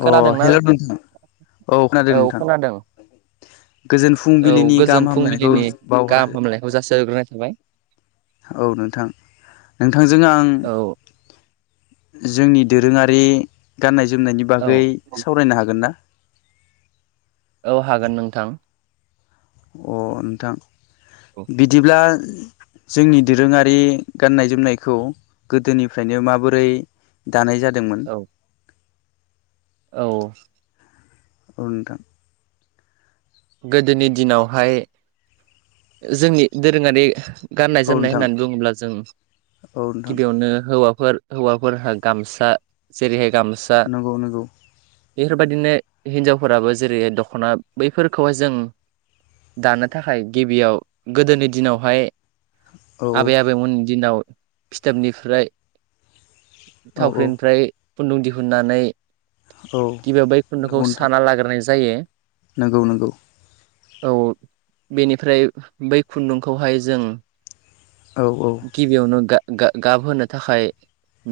अ खोनादोंना हेल आं? नोंथां औ खोनादों नोंथां। गोजोन औ फुंबिलिनि गाहाम गोजोन हामलायनायखौ फुंबिलिनि बावहरो गाहाम हामलायखौ जाासि हरग्रोनाय थाबाय। औ नोंथां नोंथांजों आं औ जोंनि दोरोङारि गाननाय जोमनायनि बागै औ सावरायनो हागोन ना? औ हागोन नोंथां। अ नोंथां औ बिदिब्ला जोंनि दोरोङारि गाननाय जोमनायखौ गोदोनिफ्रायनो माबोरै दानाय जादोंमोन औ औ नोंथां गोदोनि दिनावहाय जोंनि दोरोङारि गाननाय औ जोमनाय नोंथां होननानै बुङोब्ला जों औ नोंथां गिबियावनो हौवा फोर हौवाफोरहा गामसा जेरैहाय गामसा नंगौ नंगौ। बेफोरबायदिनो हिनजावफोराबो जेरै दखना बै फोरखौहाय जों दानो थाखाय गिबियाव गोदोनि दिनावहाय औ आबै आबैमोननि दिनाव फिथोबनिफ्राय औ औ थावख्रिनिफ्राय खुन्दुं दिहुननानै गिबियाव बै खुन्दुखौ नंगौ नोंथां साना लाग्रोनाय जायो। नंगौ नंगौ। औ बेनिफ्राय बै खुन्दुंखौहाय जों औ औ गिबियावनो गा-गा-गाबहोनो थाखाय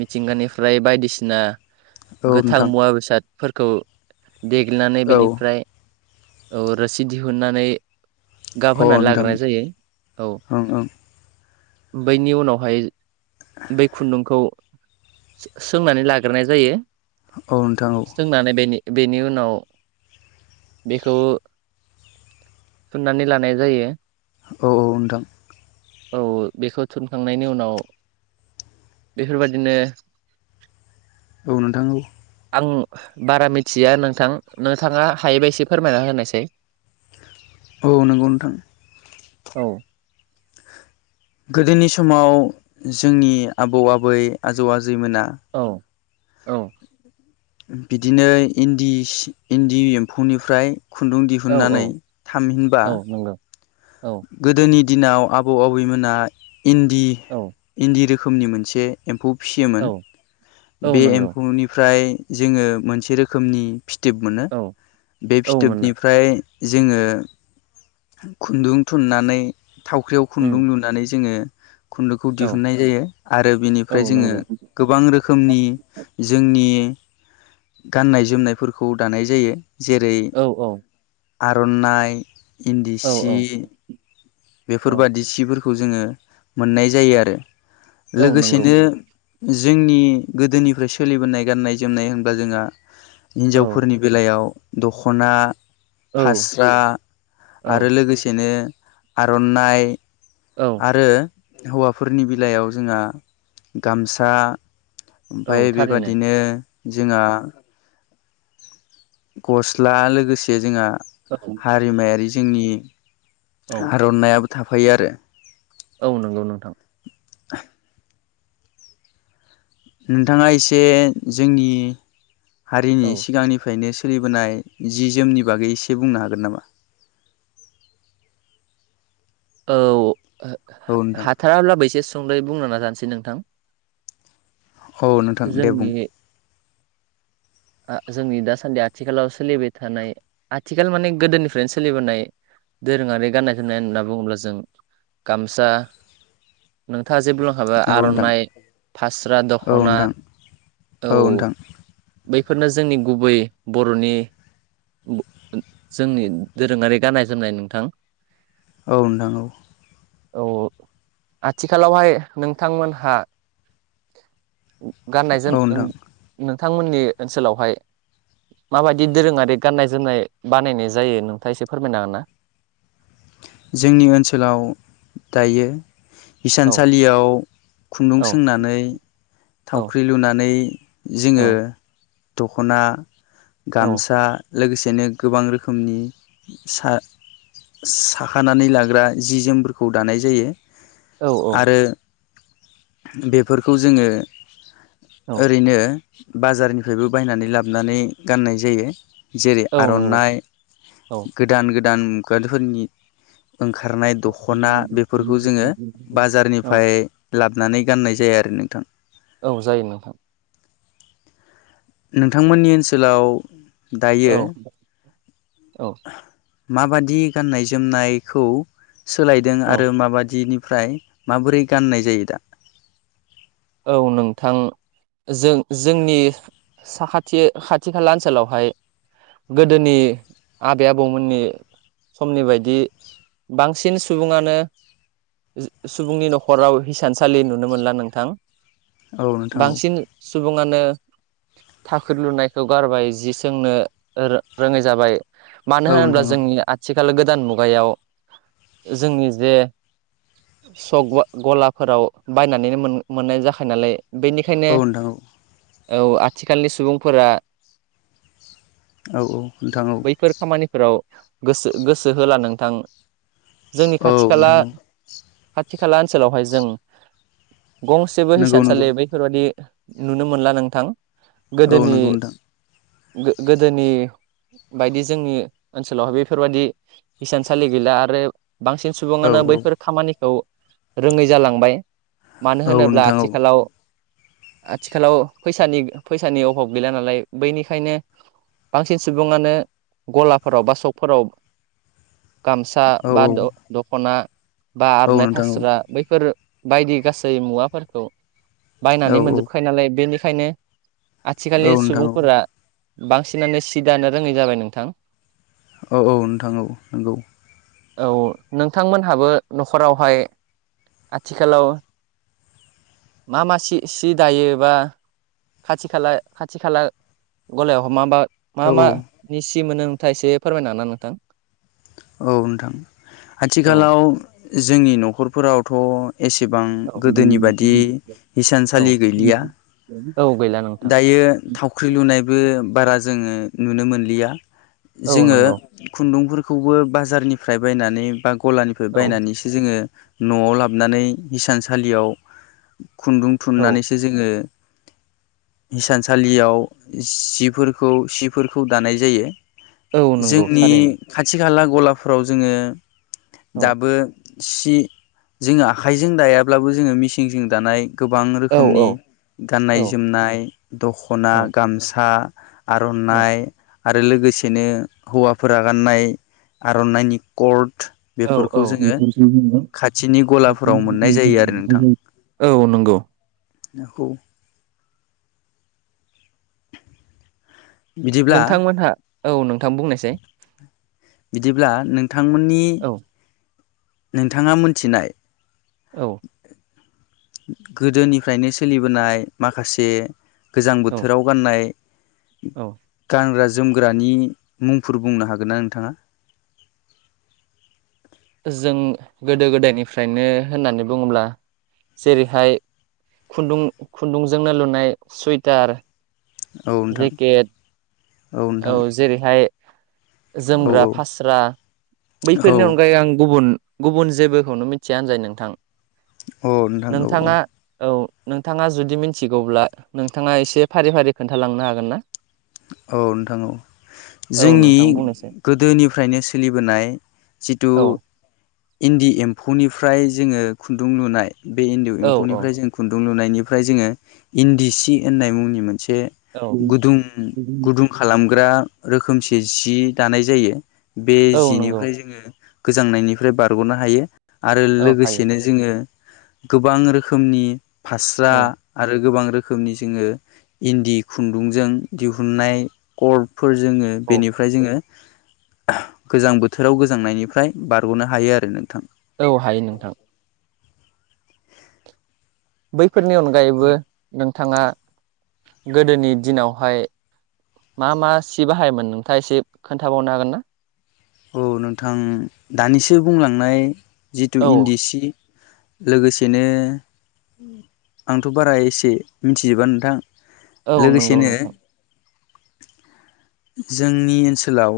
मिथिंगानिफ्राय बायदिसिना औ गोथां नोंथां मुवा बेसादफोरखौ देग्लिनानै औ बेनिफ्राय औ रोसि दिहुनानै गाब अ होनानै नोंथां लाग्रोनाय जायो औ ओं ओं बैनि उनावहाय बै खुन्दुंखौ सो-सोंनानै लाग्रोनाय जायो औ नोंथां औ सोंनानै बेनि बेनि उनाव बेखौ थुननानै लानाय जायो। औ औ नोंथां। औ। बेखौ थुनखांनायनि उनाव बेफोरबादिनो औ नोंथां औ आं बारा मिथिया नोंथां नोंथाङा हायोबा एसे फोरमायना होनायसाय औ नोंगौ नोंथां औ गोदोनि समाव जोंनि आबौ आबै आजौ आजैमोना औ औ बिदिनो इन्दि सि इन्दि एम्फौनिफ्राय खुन्दुं औ दिहुननानै थामहिनबा औ नंगौ औ गोदोनि दिनाव आबौ आबैमोना इन्दि औ इन्दि रो खोमनि मोनसे एम्फौ फिसियोमोन औ औ बे नंगौ एम्फौनिफ्राय जोङो मोनसे रोखोमनि फिथोब मोनो औ बे औ मोनो फिथोबनिफ्राय जोङो खुन्दुं थुननानै थावख्रियाव उम खुन्दुं लुनानै जोङो खुन्दुंखौ औ दिहुननाय जायो आरो औ बिनिफ्राय जोङो नंगौ गोबां रोखोमनि जोंनि गाननाय जोमनायफोरखौ दानाय जायो जेरै औ आर'ननाइ इन्दि औ सि औ औ बेफोरबादि सिफोरखौ जोङो मोननाय जायो आरो औ नंगौ लोगोसेनो जोंनि गोदोनिफ्राय सोलिबोनाय गाननाय जोमनाय होनब्ला जोंङा औ हिनजावफोरनि बेलायाव दख'ना औ फास्रा औ आरो लोगोसेनो आर'ननाइ औ आरो हौवाफोरनि बिलायाव जोंहा गामसा ओमफाय औ थारैनो बेबादिनो जोंङा गस्ला लोगोसे जोंङा औ हारिमायारि जोंनि औ आर'नायाबो थाफायो आरो औ नंगौ नोंथां [unintelligible] नोंथाङा इसे जोंनि औ हारिनि सिगांनिफ्रायनो सो सोलिबोनाय जि जोमनि बागै इसे बुंनो हागोन नामा औ औ नोंथां हाथाराब्लाबो एसे सुंद'यै बुंनो नाजानोसै नोंथां ह नोंथां दे बुं जोंनि आ जोंनि दासान्दि आथिखालाव सोलिबाय थानाय आथिखाल माने गोदोनिफ्रायनो सोलिबोनाय दोरोङारि गाननाय जोमनाय होनना बुङोब्ला जों गामसा नोंथाङा ज जे बुंलांखाबाय औ नोंथां आर'ननाइ फास्रा औ दख'ना नोंथां औ बैफोरनो जोंनि गुबै बर'नि ब-ओ जोंनि दोरोङारि गाननाय जोमनाय नोंथां औ नोंथां औ औ-अ आथिखालावहाय नोंथांमोनहा गाननाय जोम औ ओन नोंथां नोंथांमोननि ओनसोलावहाय माबायदि दोरोङारि गाननाय जोमनाय बानायनाय जायो नोंथाङा इसे फोरमायनो हागोनना जोंनि ओनसोलाव दायो औ हिसानसालियाव खुन्दुं औ सोंनानै औ थावख्रि लुनानै जोङो दख'ना औ गामसा लोगोसेनो गोबां रोखोमनि सा साखानानै लाग्रा जि जोमफोरखौ दानाय जायो औ औ आरो बेफोरखौ जोङो औ ओरैनो बाजारनिफ्रायबो बायनानै लाबनानै गाननाय जायो जेरै औ नंगौ आर'ननाइ औ गोदान गोदान मुगादफोरनि ओंखारनाय दख'ना बेफोरखौ जोङो औ बाजारनिफाय लाबनानै गाननाय जाया आरो नोंथां औ जायो नोंथां। नोंथांमोननि ओनसोलाव। दायो औ औ। माबादि गाननाय जोमनायखौ सोलायदों औ आरो माबादि नि। फ्राय माबोरै गाननाय जायो दा। औ नोंथां। जों जोंनि साखाथि खाथि खाला ओनसोलावहाय। गोदोनि आबै आबौमोननि। समनि बायदि बांसिन सुबुंङानो जि सुबुंनि न'खराव हिसानसालि नुनो मोनला नोंथां। औ नोंथां औ बांसिन सु बुंङानो थाखोद लुनायखौ गारबाय जि सोंनो रो रोङै जाबाय। मानो औ होनोब्ला नोंथां औ जोंनि आथिखाल गोदान मुगायाव जोंनि जे सग गवा गलाफोराव बायनानैनो मोन मोननाय जाखायो नालाय बैनिखायनो। औ नोंथां औ आथिखालनि सुबुंफोरा। औ बैफोर खामानिफोराव गोसो गोसो होला नोंथां। जोंनि औ खाथि खाला। नोंथां खाथि खाला ओनसोलावहाय जों गंसेबो औ नोंथां औ नंगौ हिसानसालि बैफोरबादि। नुनो मोनला नोंथां। औ नोंगौ नोंथां। गो-गोदोनि। बायदि जोंनि ओनसोलावहाय बैफोरबादि हिसानसालि गैला आरो बांसिन औ सुबुंङानो औ बैफोर खामानिखौ रोंङै जालांबाय। मानो औ होनोब्ला नोंथां औ आथिखालाव। आथिखालाव फैसानि फैसानि अभाब गैला नालाय बैनिखायनो। बांसिन सुबुंङानो गलाफोराव बा सकफोराव। गामसा औ बा द-दख'ना बा औ आर'नाइ नोंथां औ नोंथां औ फास्रा बैफोर बायदि गासै। जोरै मुवाफोरखौ बायनानै मोनजोबखायो नालाय बेनिखायनो। आथिखालनि औ नोंथां सुबुंफोरा बांसिनानो सि दानो रोंङै जाबाय नोंथां। औ औ नोंथां औ नोंगौ। औ नोंथांमोनहाबो न'खरावहाय आथिखालाव। मा मा सि सि दायोबा एबा खाथि खालाओ खाथि खालाओ गलायावहा माबा मा औ मा नि सि मोनो नोंथांङा एसे फोरमायना हागोनना नोंथां। औ नोंथां औ आथिखालाव जोंनि न'खरफोरावथ' एसेबां गोदोनि बादि औ हिसानसालि गैलिया औ गैला नोंथां दायो बे थावख्रि लुनायबो बारा जोंङो नुनो मोनलिया औ जोंङो नंगौ खुन्दुंफोरखौबो बाजारनिफ्राय बायनानै बा गलानिफाय औ बायनानैसो जोंङो न'आव लाबोनानै हिसान सालियाव खुन्दुं औ थुननानैसो जोंङो हिसान सालियाव जिफोरखौ सिफोरखौ दानाय जायो। औ नोंगौ जोंनि थारैनो। खाथि खाला गलाफ्राव जोंङो औ दाबो सि जोंङो आखाइजों दायाब्लाबो जोंङो मिसिंजों दानाय गोबां औ औ रोखोमनि औ गाननाय जोमनाय दख'ना गामसा औ आरननाइ आरो लोगोसेनो हौवाफोरा गाननाय आर'नाइनि कर्ड थु औ बेफोरखौ जोंङो खाथिनि गलाफोराव मोननाय जायो आरो नोंथां। औ नोंगौ। नोंगौ बिदिब्ला नोंथांमोनहा औ नोंथां बुंनायसाय? बिदिब्ला नोंथांमोननि औ नोंथांङा मोनथिनाय औ गोदोनिफ्रायनो सोलिबोनाय माखासे गोजां औ बोथोराव गाननाय औ गानग्रा जोमग्रानि मुंफोर बुंनो हागोन ना नोंथाङा? जों गोदो गोदायनिफ्रायनो होननानै बुंङोब्ला जेरैहाय खुन्दुं खुन्दुंजोंनो लुनाय सुइटार औ नोंथां जेकेद औ जेरैहाय औ जोमग्रा फास्रा औ बैफोरनि अनगायै आं गुबुन गुबुन जेबोखौनो मिथिया होनजायो नोंथां औ नोंथां औ औ नोंथाङा औ। नोंथाङा जुदि मिनथिगौब्ला नोंथाङा एसे फारि फारि खोन्थालांनो हागोन ना? औ नोंथां औ। औ जोंनि नोंथां बुंनोसै गोदोनिफ्रायनो सोलिबोनाय जितु औ इन्दि एम्फौनिफ्राय जोङो खुन्दुं लुनाय बे इन्दि औ एम्फौनिफ्राय औ जों खुुन दुं लुनायनिफ्राय जोङो इन्दि सि होननाय मुंनि मोनसे औ गुदुं गुदुं खालामग्रा रोखोमसे सि दानाय जायो। बे औ नंगौ जिनिफ्राय जोङो गोजांनायनिफ्राय बारग'नो हायो। आरो औ हायो लोगोसेनो जोङो गोबां रोखोमनि फास्रा औ आरो गोबां रोखोमनि जोङो इन्दि खुन्दुंजों दिहु हुननाय कर्डफोर जोङो औ बेनिफ्राय जोङो गोजां बोथोराव गोजांनायनिफ्राय बारग'नो हायो आरो नोंथां। औ हायो नोंथां। बैफोरनि अनगायैबो औ नोंथाङा गोदोनि दिनावहाय मा मा सि बाहायोमोन नोंथाङा एसे खोन्थाबावनो हागोन ना? औ नोंथां दानिसो बुंलांनाय जितु औ इन्दि सि लोगोसेनो आंथ' बारा एसे मिथिजोबा नोंथां औ नंगौ लोगोसेनो नोंथां। जोंनि ओनसोलाव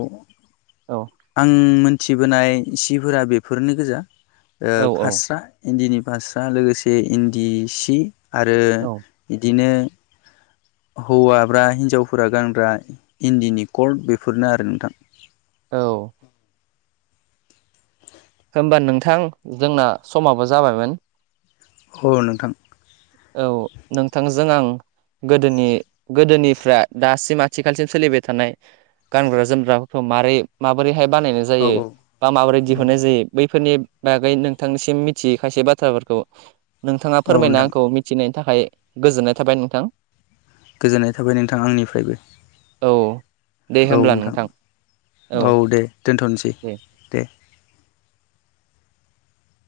औ आं मोन थिबोनाय सिफोरा बेफोरनो गोजा ओ औ औ फास्रा इन्दिनि फास्रा लोगोसे इन्दि सि आरो औ इदिनो हौवाब्रा हिन्जावफोरा गानग्रा इन्दिनि कर्ड बेफोरनो आरो नोंथां। औ होमबा नोंथां जोंना समाबो जाबायमोन। ह' नोंथां। औ नोंथांजों आं गोदोनि गोदोनिफ्रा दासिम आथिखालसिम सोलिबाय थानाय गानग्रा जोमग्राफोर [unintelligible] मारै माबोरैहाय बानायनाय औ जायो बा माबोरै औ दिहुननाय जायो बै फोरनि बागै नोंथांनिसिम मिथियै खायसे बाथ्राफोरखौ नोंथाङा औ फोरमायना नोंथां आंखौ मि नि थाखाय गोजोननाय थाबाय नोंथां। गोजोननाय थाबाय नोंथां आंनिफ्रायबो। औ औ। औ नोंथां औ दे दोनथ'नोसै दे।